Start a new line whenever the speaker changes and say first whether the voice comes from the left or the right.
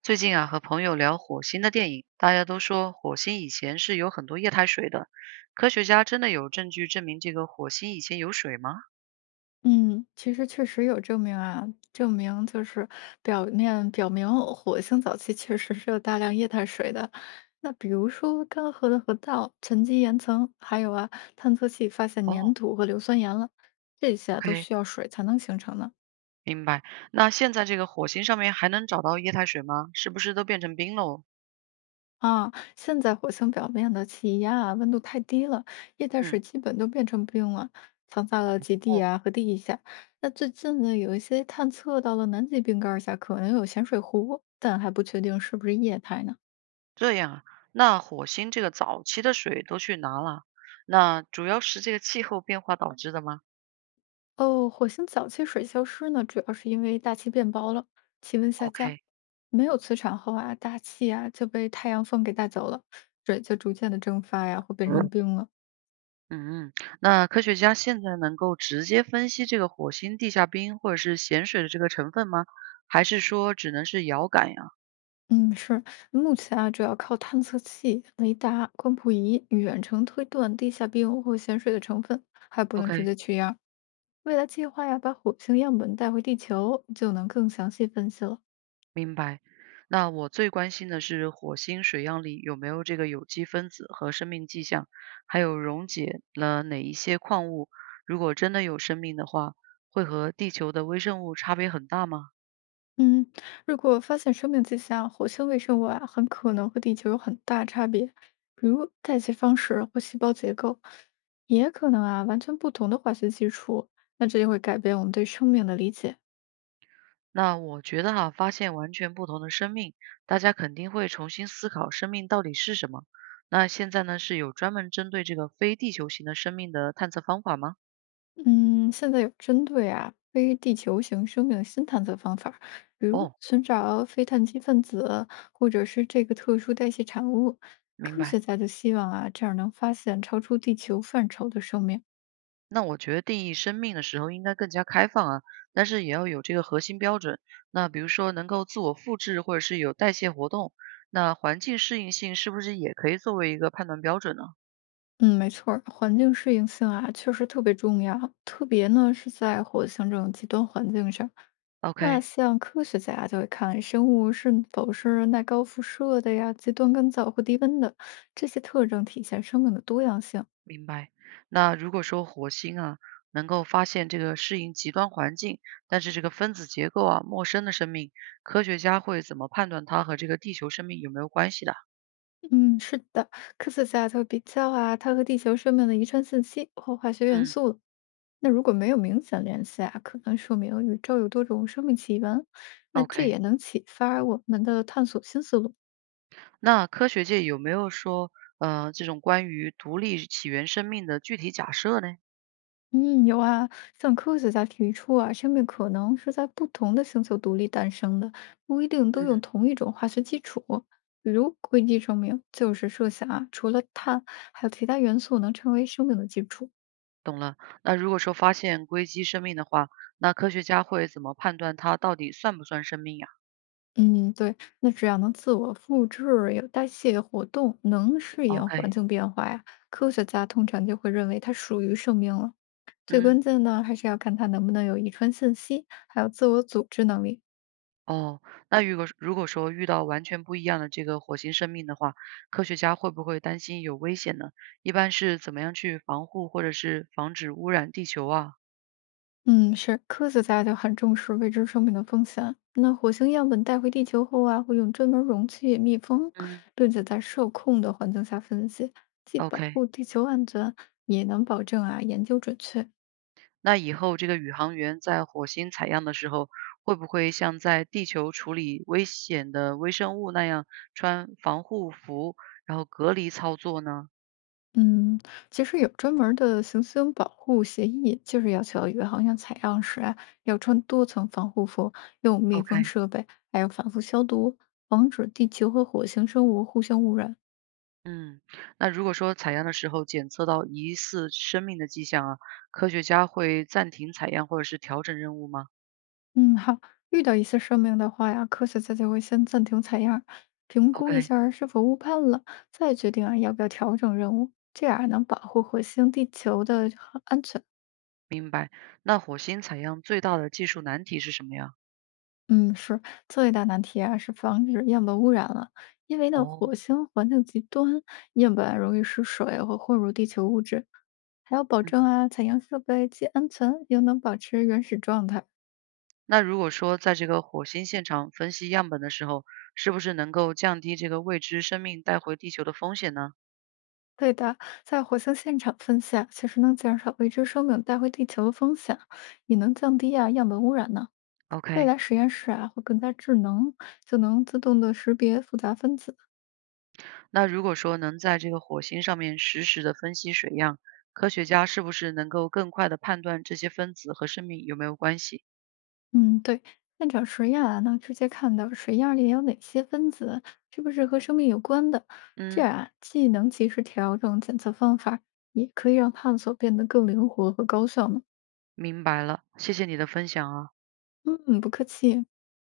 right: 最近啊，和朋友聊火星的电影，大家都说火星以前是有很多液态水的。科学家真的有证据证明这个火星以前有水吗？
left: 嗯，其实确实有证明啊，证明就是表面表明火星早期确实是有大量液态水的。那比如说干涸的河道、沉积岩层，还有啊探测器发现粘
right: 哦
left: 土和硫酸盐了，这些啊都
right: ，OK，
left: 需要水才能形成呢。
right: 明白。那现在这个火星上面还能找到液态水吗？是不是都变成冰喽？
left: 啊，现在火星表面的气压啊，温度太低了，液态
right: 嗯，
left: 水基本都变成冰了，藏在了极地
right: 哦，
left: 啊和地下。那最近呢，有一些探测到了南极冰盖儿下可能有咸水湖，但还不确定是不是液态呢。
right: 这样啊。那火星这个早期的水都去哪了？那主要是这个气候变化导致的吗
left: 哦，火星早期水消失呢，主要是因为大气变薄了，气温下降，
right: ？OK。
left: 没有磁场后啊，大气啊就被太阳风给带走了，水就逐渐的蒸发呀，或变成冰了。
right: 嗯，那科学家现在能够直接分析这个火星地下冰或者是咸水的这个成分吗？还是说只能是遥感呀
left: 嗯，是，目前啊，主要靠探测器、雷达、光谱仪远程推断地下冰或咸水的成分，还不能直
right: ？OK，
left: 接取样儿，未来计划呀，把火星样本带回地球，就能更详细分析了。
right: 明白。那我最关心的是火星水样里有没有这个有机分子和生命迹象，还有溶解了哪一些矿物。如果真的有生命的话，会和地球的微生物差别很大吗？
left: 嗯，如果发现生命迹象，火星微生物啊，很可能和地球有很大差别，比如代谢方式或细胞结构，也可能啊，完全不同的化学基础，那这就会改变我们对生命的理解。
right: 那我觉得哈，发现完全不同的生命，大家肯定会重新思考生命到底是什么。那现在呢，是有专门针对这个非地球型的生命的探测方法吗？
left: 嗯，现在有针对啊非地球型生命新探测方法儿，比如
right: 哦，
left: 寻找非碳基分子，或者是这个特殊代谢产物。
right: 明
left: 科学
right: 白。
left: 家就希望啊，这样能发现超出地球范畴的生命。
right: 那我觉得定义生命的时候应该更加开放啊，但是也要有这个核心标准。那比如说能够自我复制，或者是有代谢活动，那环境适应性是不是也可以作为一个判断标准呢
left: 嗯，没错儿，环境适应性啊，确实特别重要，特别呢是在火星这种极端环境上。那
right: ？OK，
left: 像科学家就会看生物是否是耐高辐射的呀、极端干燥或低温的，这些特征体现生命的多样性。
right: 明白。那如果说火星啊能够发现这个适应极端环境，但是这个分子结构啊陌生的生命，科学家会怎么判断它和这个地球生命有没有关系的？
left: 嗯，是的，科学家就比较啊，它和地球生命的遗传信息或化学元
right: 嗯，
left: 素。那如果没有明显联系啊，可能说明宇宙有多种生命起源。那这
right: OK，
left: 也能启发我们的探索新思路。
right: 那科学界有没有说，这种关于独立起源生命的具体假设呢？
left: 嗯，有啊，像科学家提出啊，生命可能是在不同的星球独立诞生的，不一定都用
right: 嗯，
left: 同一种化学基础。比如硅基生命，就是设想啊，除了碳，还有其他元素能成为生命的基础。
right: 懂了。那如果说发现硅基生命的话，那科学家会怎么判断它到底算不算生命呀
left: 嗯，对，那只要能自我复制、有代谢活动、能适应环
right: ？OK，
left: 境变化呀，科学家通常就会认为它属于生命了。最
right: 嗯。
left: 关键呢，还是要看它能不能有遗传信息，还有自我组织能力。
right: 哦，那如果说遇到完全不一样的这个火星生命的话，科学家会不会担心有危险呢？一般是怎么样去防护或者是防止污染地球啊
left: 嗯，是，科学家就很重视未知生命的风险。那火星样本带回地球后啊，会用专门容器密封，
right: 嗯，
left: 并且在受控的环境下分析，既保
right: ？OK，
left: 护地球安全，也能保证啊研究准确。
right: 那以后这个宇航员在火星采样的时候，会不会像在地球处理危险的微生物那样穿防护服，然后隔离操作呢
left: 嗯，其实有专门儿的行星保护协议，就是要求宇航员采样时啊，要穿多层防护服，用密封
right: ？OK。
left: 设备，还要反复消毒，防止地球和火星生物互相污染。
right: 嗯，那如果说采样的时候检测到疑似生命的迹象啊，科学家会暂停采样或者是调整任务吗
left: 嗯，好，遇到一些生命的话呀，科学家就会先暂停采样，评估一
right: ？OK，
left: 下儿是否误判了，再决定啊要不要调整任务，这样啊能保护火星、地球的安全。
right: 明白。那火星采样最大的技术难题是什么呀？
left: 嗯，是，最大难题啊是防止样本污染了，因为呢，
right: 哦，
left: 火星环境极端，样本啊容易失水或混入地球物质，还要保
right: 嗯，
left: 证啊采样设备既安全又能保持原始状态。
right: 那如果说在这个火星现场分析样本的时候，是不是能够降低这个未知生命带回地球的风险呢
left: 对的，在火星现场分析啊，其实能减少未知生命带回地球的风险，也能降低啊样本污染呢。未
right: ？OK，
left: 来实验室啊会更加智能，就能自动的识别复杂分子。
right: 那如果说能在这个火星上面实时的分析水样，科学家是不是能够更快的判断这些分子和生命有没有关系？
left: 嗯，对，现场实验啊，能直接看到水样里有哪些分子，是不是和生命有关的。这
right: 嗯。
left: 样啊，既能及时调整检测方法，也可以让探索变得更灵活和高效呢。
right: 明白了，谢谢你的分享啊。
left: 嗯，不客气。